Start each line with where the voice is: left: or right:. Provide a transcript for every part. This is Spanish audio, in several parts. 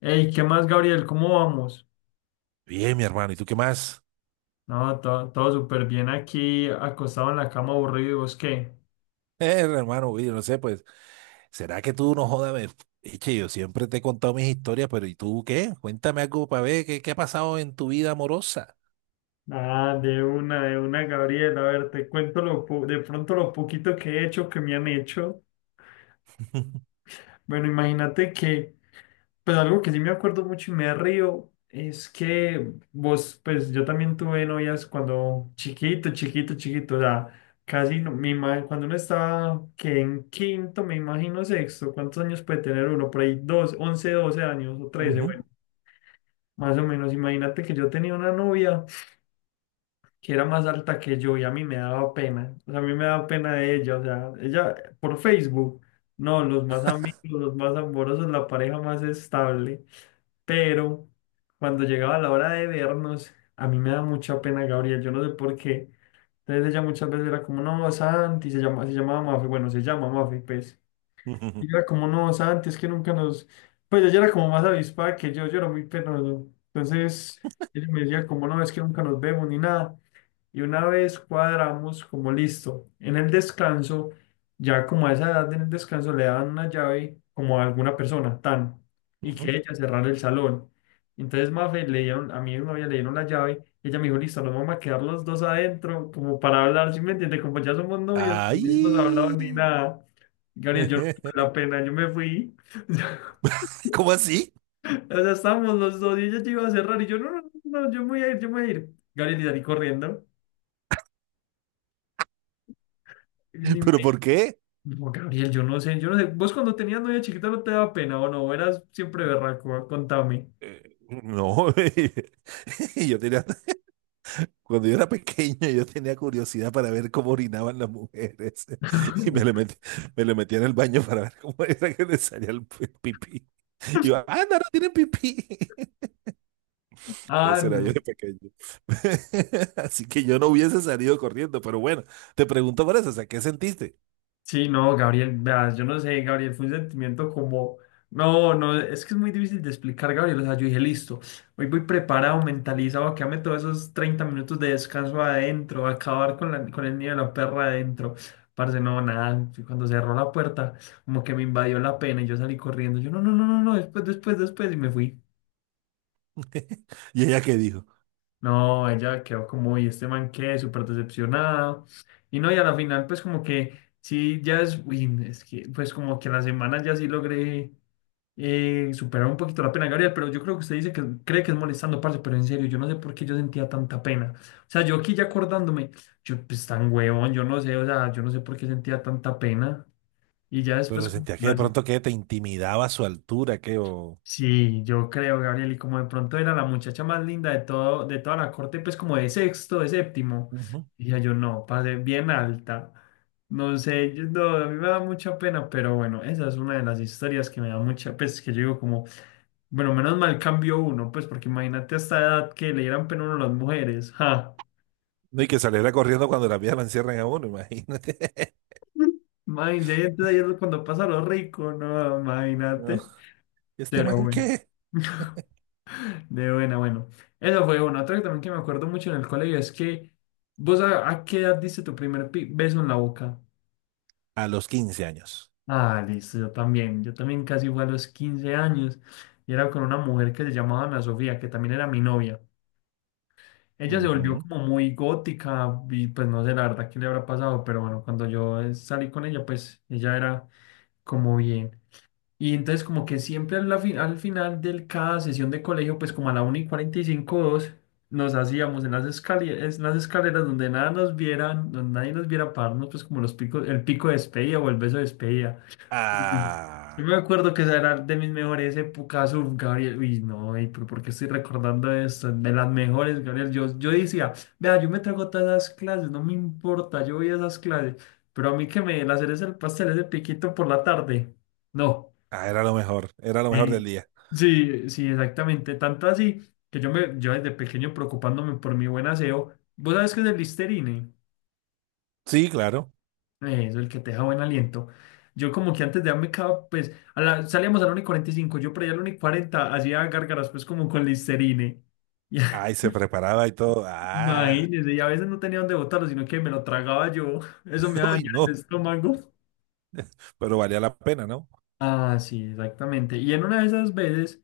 left: Hey, ¿qué más, Gabriel? ¿Cómo vamos?
right: Bien, mi hermano, ¿y tú qué más?
left: No, todo, todo súper bien aquí, acostado en la cama aburrido, ¿y vos qué?
right: Hermano, oye, no sé, pues, ¿será que tú no jodas? Eche, yo siempre te he contado mis historias, pero ¿y tú qué? Cuéntame algo para ver qué ha pasado en tu vida amorosa.
left: Ah, de una, Gabriel. A ver, te cuento de pronto lo poquito que he hecho, que me han hecho. Bueno, imagínate que pues algo que sí me acuerdo mucho y me río es que vos, pues yo también tuve novias cuando chiquito, chiquito, chiquito, o sea, casi no, cuando uno estaba que en quinto, me imagino sexto, ¿cuántos años puede tener uno? Por ahí dos, 11 12 años o trece,
right: Ujú.
left: bueno, más o menos. Imagínate que yo tenía una novia que era más alta que yo y a mí me daba pena, o sea, a mí me daba pena de ella, o sea, ella por Facebook, no, los más amigos, los más amorosos, la pareja más estable, pero cuando llegaba la hora de vernos, a mí me da mucha pena, Gabriel, yo no sé por qué. Entonces ella muchas veces era como, no, Santi, se llama, se llamaba Mafe, bueno, se llama Mafe, pues.
right: Ujú,
left: Y yo era como, no, Santi, es que nunca nos... Pues ella era como más avispada que yo era muy penoso. Entonces, ella me decía como, no, es que nunca nos vemos ni nada. Y una vez cuadramos como, listo, en el descanso, ya como a esa edad en el descanso le dan una llave como a alguna persona, tan, y que
right: ujú.
left: ella cerrar el salón. Entonces, Mafe, le dieron, a mi novia le dieron la llave, y ella me dijo, listo, nos vamos a quedar los dos adentro como para hablar, ¿sí me entiende? Como ya somos novios, y no hemos hablado
right: ¡Ay!
left: ni nada. Gabriel, yo no tuve la pena, yo me fui.
right: ¿Cómo así?
left: O sea, estábamos los dos y ella ya iba a cerrar y yo, no, no, no, no, yo me voy a ir, yo me voy a ir, Gabriel, y salí corriendo.
right: ¿Pero por qué?
left: No, Gabriel, yo no sé, yo no sé. ¿Vos cuando tenías novia chiquita no te daba pena o no? Eras siempre berraco, contame.
right: No, yo tenía. Cuando yo era pequeño, yo tenía curiosidad para ver cómo orinaban las mujeres. Y me le metía en el baño para ver cómo era que les salía el pipí. Y yo, ah, no, no tienen pipí.
left: Ah,
right: Ese era yo
left: no.
right: de pequeño. Así que yo no hubiese salido corriendo, pero bueno, te pregunto por eso, o sea, ¿qué sentiste?
left: Sí, no, Gabriel, veas, yo no sé, Gabriel, fue un sentimiento como, no, no, es que es muy difícil de explicar, Gabriel, o sea, yo dije, listo, hoy voy preparado, mentalizado, que ame todos esos 30 minutos de descanso adentro, acabar con con el niño de la perra adentro, parce, no, nada, cuando cerró la puerta, como que me invadió la pena y yo salí corriendo, yo, no, no, no, no, no, después, después, después, y me fui.
right: ¿Y ella qué dijo?
left: No, ella quedó como, y este man qué, súper decepcionada. Y no, y a la final, pues como que sí, ya es, uy, es que, pues como que a la semana ya sí logré superar un poquito la pena, Gabriel, pero yo creo que usted dice que cree que es molestando, parce, pero en serio, yo no sé por qué yo sentía tanta pena. O sea, yo aquí ya acordándome, yo, pues tan huevón, yo no sé, o sea, yo no sé por qué sentía tanta pena. Y ya después,
right: Pero
left: como
right: sentía
left: que
right: que de
left: la-
right: pronto que te intimidaba su altura, que o...
left: Sí, yo creo, Gabriel, y como de pronto era la muchacha más linda de todo, de toda la corte, pues como de sexto, de séptimo,
right: Ujú.
left: dije yo, no, pasé bien alta. No sé, yo- no, a mí me da mucha pena, pero bueno, esa es una de las historias que me da mucha, pues que yo digo como, bueno, menos mal cambió uno, pues porque imagínate a esta edad que le dieran pena a uno a las mujeres, ja.
right: No, y que saliera corriendo cuando las vieja la encierran a uno, imagínate.
left: Imagínate, ahí es cuando pasa lo rico, no,
right: No,
left: imagínate.
right: ¿este
left: Pero
right: man
left: bueno.
right: qué?
left: De buena, bueno. Eso fue uno. Otro que también que me acuerdo mucho en el colegio es que vos a qué edad diste tu primer beso en la boca.
right: A los 15 años.
left: Ah, listo, yo también. Yo también casi fue a los 15 años y era con una mujer que se llamaba Ana Sofía, que también era mi novia. Ella se volvió
right: Ujú.
left: como muy gótica y pues no sé la verdad qué le habrá pasado, pero bueno, cuando yo salí con ella, pues ella era como bien. Y entonces como que siempre al final de cada sesión de colegio, pues como a la una y 45 o 2 nos hacíamos en las escaleras donde nada nos vieran, donde nadie nos viera pararnos, pues como los picos, el pico de despedida o el beso de despedida. Ujú. Yo
right: Ah,
left: me acuerdo que esa era de mis mejores épocas, uf, Gabriel, uy, no, ey, pero ¿por qué estoy recordando esto? De las mejores, Gabriel, yo decía, vea, yo me trago todas esas clases, no me importa, yo voy a esas clases, pero a mí que me den hacer es el pastel, ese piquito por la tarde, no.
right: ah, era lo mejor del
left: Sí,
right: día.
left: sí, sí, exactamente. Tanto así que yo me, yo desde pequeño preocupándome por mi buen aseo. ¿Vos sabés qué es el Listerine?
right: Sí, claro.
left: Eso, el que te deja buen aliento. Yo como que antes de darme cava, pues, a la- salíamos al uno y cuarenta y cinco. Yo por allá al uno y cuarenta hacía gárgaras pues como con Listerine.
right: Ay, se preparaba y todo.
left: Y,
right: Ah,
left: imagínese, y a veces no tenía dónde botarlo, sino que me lo tragaba yo. Eso me
right: uy,
left: dañaba el
right: no,
left: estómago.
right: pero valía la pena, ¿no?
left: Ah, sí, exactamente. Y en una de esas veces,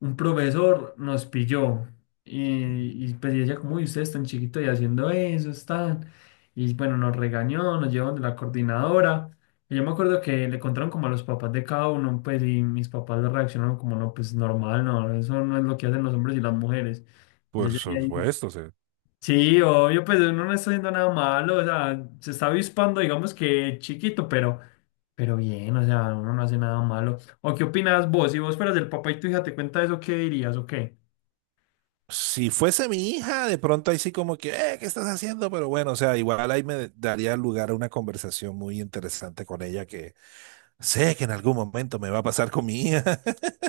left: un profesor nos pilló y, pues ella como, uy, ustedes están chiquitos y haciendo eso, están. Y bueno, nos regañó, nos llevaron de la coordinadora. Y yo me acuerdo que le contaron como a los papás de cada uno, pues, y mis papás le reaccionaron como, no, pues normal, no, eso no es lo que hacen los hombres y las mujeres. Y yo
right: Por
left: llegué ahí,
right: supuesto, o sea,
left: sí, obvio, pues uno no está haciendo nada malo, o sea, se está avispando, digamos que chiquito, pero... Pero bien, o sea, uno no hace nada malo. ¿O qué opinas vos? Si vos fueras el papá y tu hija te cuenta eso, ¿qué dirías o qué?
right: si fuese mi hija, de pronto ahí sí como que, ¿qué estás haciendo? Pero bueno, o sea, igual ahí me daría lugar a una conversación muy interesante con ella que sé que en algún momento me va a pasar con mi hija.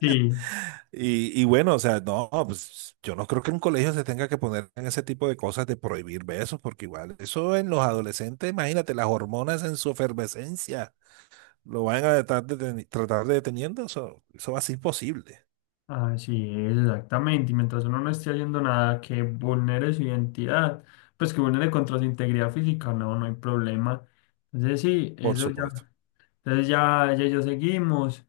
left: Sí.
right: Y bueno, o sea, no, pues yo no creo que un colegio se tenga que poner en ese tipo de cosas de prohibir besos, porque igual eso en los adolescentes, imagínate, las hormonas en su efervescencia lo van a tratar de, tratar de deteniendo, eso va a ser imposible,
left: Ah, sí, exactamente. Y mientras uno no esté haciendo nada que vulnere su identidad, pues que vulnere contra su integridad física, no, no hay problema. Entonces sí,
right: por
left: eso
right: supuesto.
left: ya. Entonces ya, ya, ya seguimos.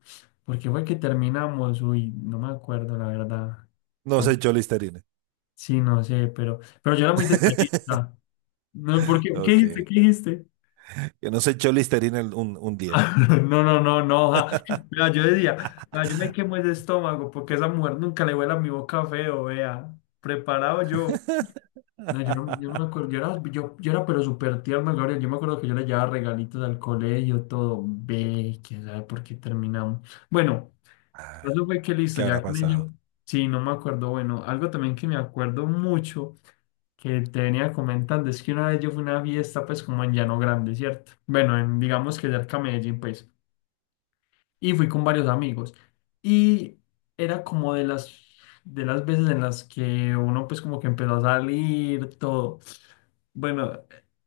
left: ¿Por qué fue que terminamos? Uy, no me acuerdo, la verdad.
right: No
left: ¿Qué?
right: se echó Listerine.
left: Sí, no sé, pero yo era muy detallista. No, ¿por qué? ¿Qué
right: Ok.
left: dijiste? ¿Qué dijiste?
right: Que no se echó Listerine un día.
left: No, no, no, no. Ja. Vea, yo decía, vea, yo me quemo ese estómago porque esa mujer nunca le huele a mi boca feo, vea. Preparado yo. No, yo no, yo no me acuerdo. Yo era, yo era pero súper tierno, Gabriel. Yo me acuerdo que yo le llevaba regalitos al colegio, todo. Ve, quién sabe por qué terminamos. Bueno,
right: Ah,
left: eso fue que listo,
right: ¿qué habrá
left: ya con
right: pasado?
left: ello. Sí, no me acuerdo. Bueno, algo también que me acuerdo mucho que te venía comentando es que una vez yo fui a una fiesta, pues como en Llano Grande, ¿cierto? Bueno, en, digamos que cerca a Medellín, pues y fui con varios amigos. Y era como de de las veces en las que uno pues como que empezó a salir, todo. Bueno,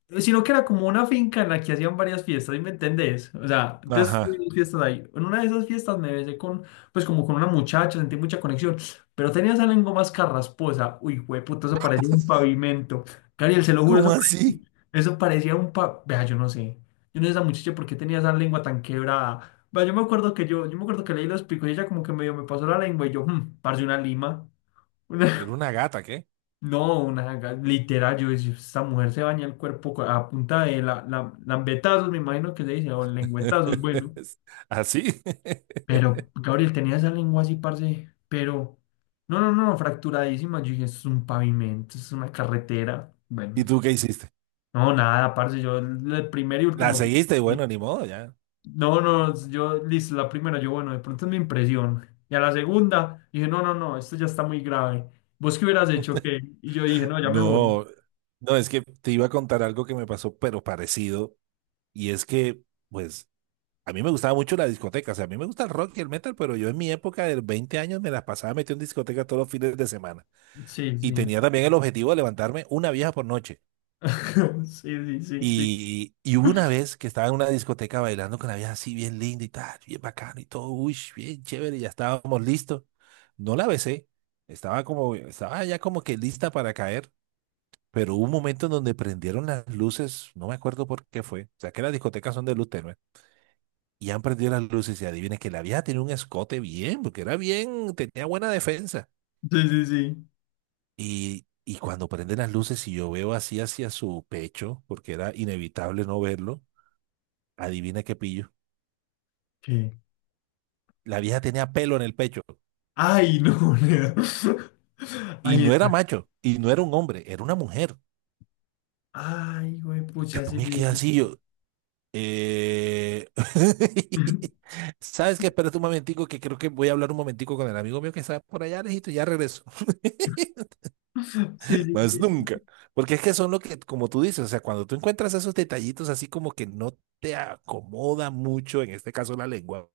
left: sino que era como una finca en la que hacían varias fiestas, ¿sí me entendés? O sea, entonces
right: Ajá.
left: tuvimos fiestas ahí. En una de esas fiestas me besé con, pues como con una muchacha, sentí mucha conexión, pero tenía esa lengua más carrasposa. Uy, güey, puto, eso parecía un pavimento. Cariel, se lo juro,
right: ¿Cómo así?
left: eso parecía un pa... Vea, yo no sé. Yo no sé esa muchacha por qué tenía esa lengua tan quebrada. Vea, yo me acuerdo que yo me acuerdo que leí los picos y ella como que medio me pasó la lengua y yo, parce, una lima.
right: Era una gata, ¿qué?
left: No, una literal, yo decía, esta mujer se baña el cuerpo a punta de la lambetazos, me imagino que se dice, o lengüetazos, bueno.
right: ¿Así?
left: Pero Gabriel tenía esa lengua así, parce, pero no, no, no, fracturadísima. Yo dije, esto es un pavimento, es una carretera. Bueno,
right: ¿Y tú qué hiciste?
left: no, nada, parce, yo el primer y
right: La
left: último.
right: seguiste y bueno, ni modo, ya.
left: No, no, yo, listo, la primera, yo, bueno, de pronto es mi impresión. Y a la segunda, dije, no, no, no, esto ya está muy grave. ¿Vos qué hubieras hecho? ¿Qué? Y yo dije, no, ya me voy.
right: No, no, es que te iba a contar algo que me pasó, pero parecido. Y es que, pues, a mí me gustaba mucho la discoteca. O sea, a mí me gusta el rock y el metal, pero yo en mi época de 20 años me las pasaba metido en discoteca todos los fines de semana.
left: Sí,
right: Y
left: sí.
right: tenía también el objetivo de levantarme una vieja por noche.
left: Sí, sí, sí, sí.
right: Y hubo una vez que estaba en una discoteca bailando con la vieja así bien linda y tal, bien bacano y todo, uy, bien chévere, ya estábamos listos. No la besé, estaba ya como que lista para caer, pero hubo un momento en donde prendieron las luces, no me acuerdo por qué fue, o sea que las discotecas son de luz tenue, y han prendido las luces y adivina que la vieja tenía un escote bien, porque era bien, tenía buena defensa.
left: Sí, sí, sí.
right: Y cuando prenden las luces y yo veo así hacia su pecho, porque era inevitable no verlo, adivina qué pillo.
left: ¿Qué?
right: La vieja tenía pelo en el pecho
left: Ay, no, Leo.
right: y
left: Ay,
right: no era
left: es-
right: macho y no era un hombre, era una mujer.
left: ay, güey,
right: Y yo
left: pucha, sí.
right: me quedé así, eh,
left: Sí,
right: ¿Sabes qué? Espérate un momentico, que creo que voy a hablar un momentico con el amigo mío que está por allá lejito, y ya regreso.
left: sí, sí.
right: Más
left: Sí.
right: nunca. Porque es que son lo que, como tú dices, o sea, cuando tú encuentras esos detallitos así como que no te acomoda mucho, en este caso la lengua,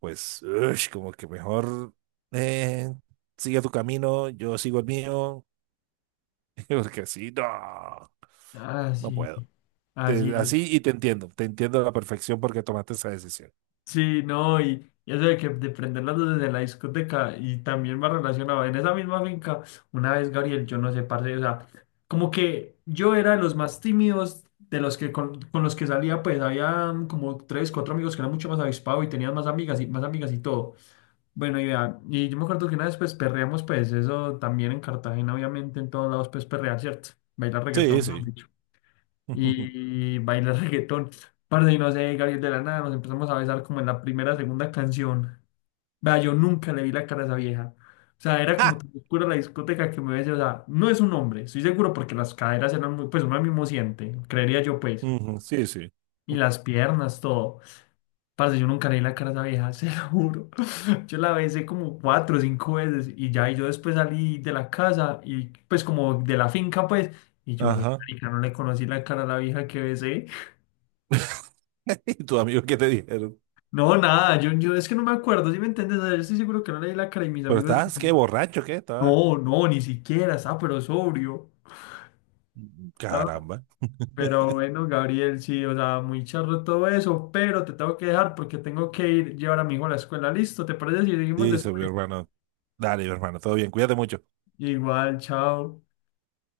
right: pues, ush, como que mejor eh, sigue tu camino, yo sigo el mío, porque sí, no,
left: Ah,
right: no
left: sí.
right: puedo.
left: Así es.
right: Así y te entiendo a la perfección porque tomaste esa decisión.
left: Sí, no, y eso de que de prender las luces de la discoteca y también va relacionado. En esa misma finca, una vez, Gabriel, yo no sé, parce, o sea, como que yo era de los más tímidos de los que con, los que salía, pues había como tres, cuatro amigos que eran mucho más avispados y tenían más amigas y todo. Bueno, y vea, y yo me acuerdo que una vez pues perreamos, pues eso también en Cartagena, obviamente en todos lados pues perrear, ¿cierto? Bailar
right: Sí,
left: reggaetón, mejor
right: sí.
left: dicho. Y bailar reggaetón. Parce, y no sé, Gabriel, de la nada, nos empezamos a besar como en la primera, segunda canción. Vea, yo nunca le vi la cara a esa vieja. O sea, era como
right: ¡Ja!
left: tan oscura la discoteca que me besé, o sea, no es un hombre, estoy seguro porque las caderas eran muy, pues uno mismo siente, creería yo, pues.
right: Ujú, sí, sí.
left: Y las piernas, todo. Parce, yo nunca le vi la cara a esa vieja, se lo juro. Yo la besé como cuatro o cinco veces y ya, y yo después salí de la casa y pues como de la finca, pues, y yo, ve,
right: Ajá.
left: marica, no le conocí la cara a la vieja que besé.
right: ¿Y tus amigos qué te dijeron?
left: No, nada, yo es que no me acuerdo, ¿si me entiendes? O sea, yo estoy seguro que no leí la cara y mis
right: Pero
left: amigos,
right: estás, qué borracho, qué estabas.
left: no, no, ni siquiera, estaba pero sobrio. Estaba-
right: Caramba.
left: Pero bueno, Gabriel, sí, o sea, muy charro todo eso, pero te tengo que dejar porque tengo que ir llevar a mi hijo a la escuela. Listo, ¿te parece si seguimos
right: Dice mi
left: después?
right: hermano. Dale, mi hermano, todo bien, cuídate mucho.
left: Igual, chao.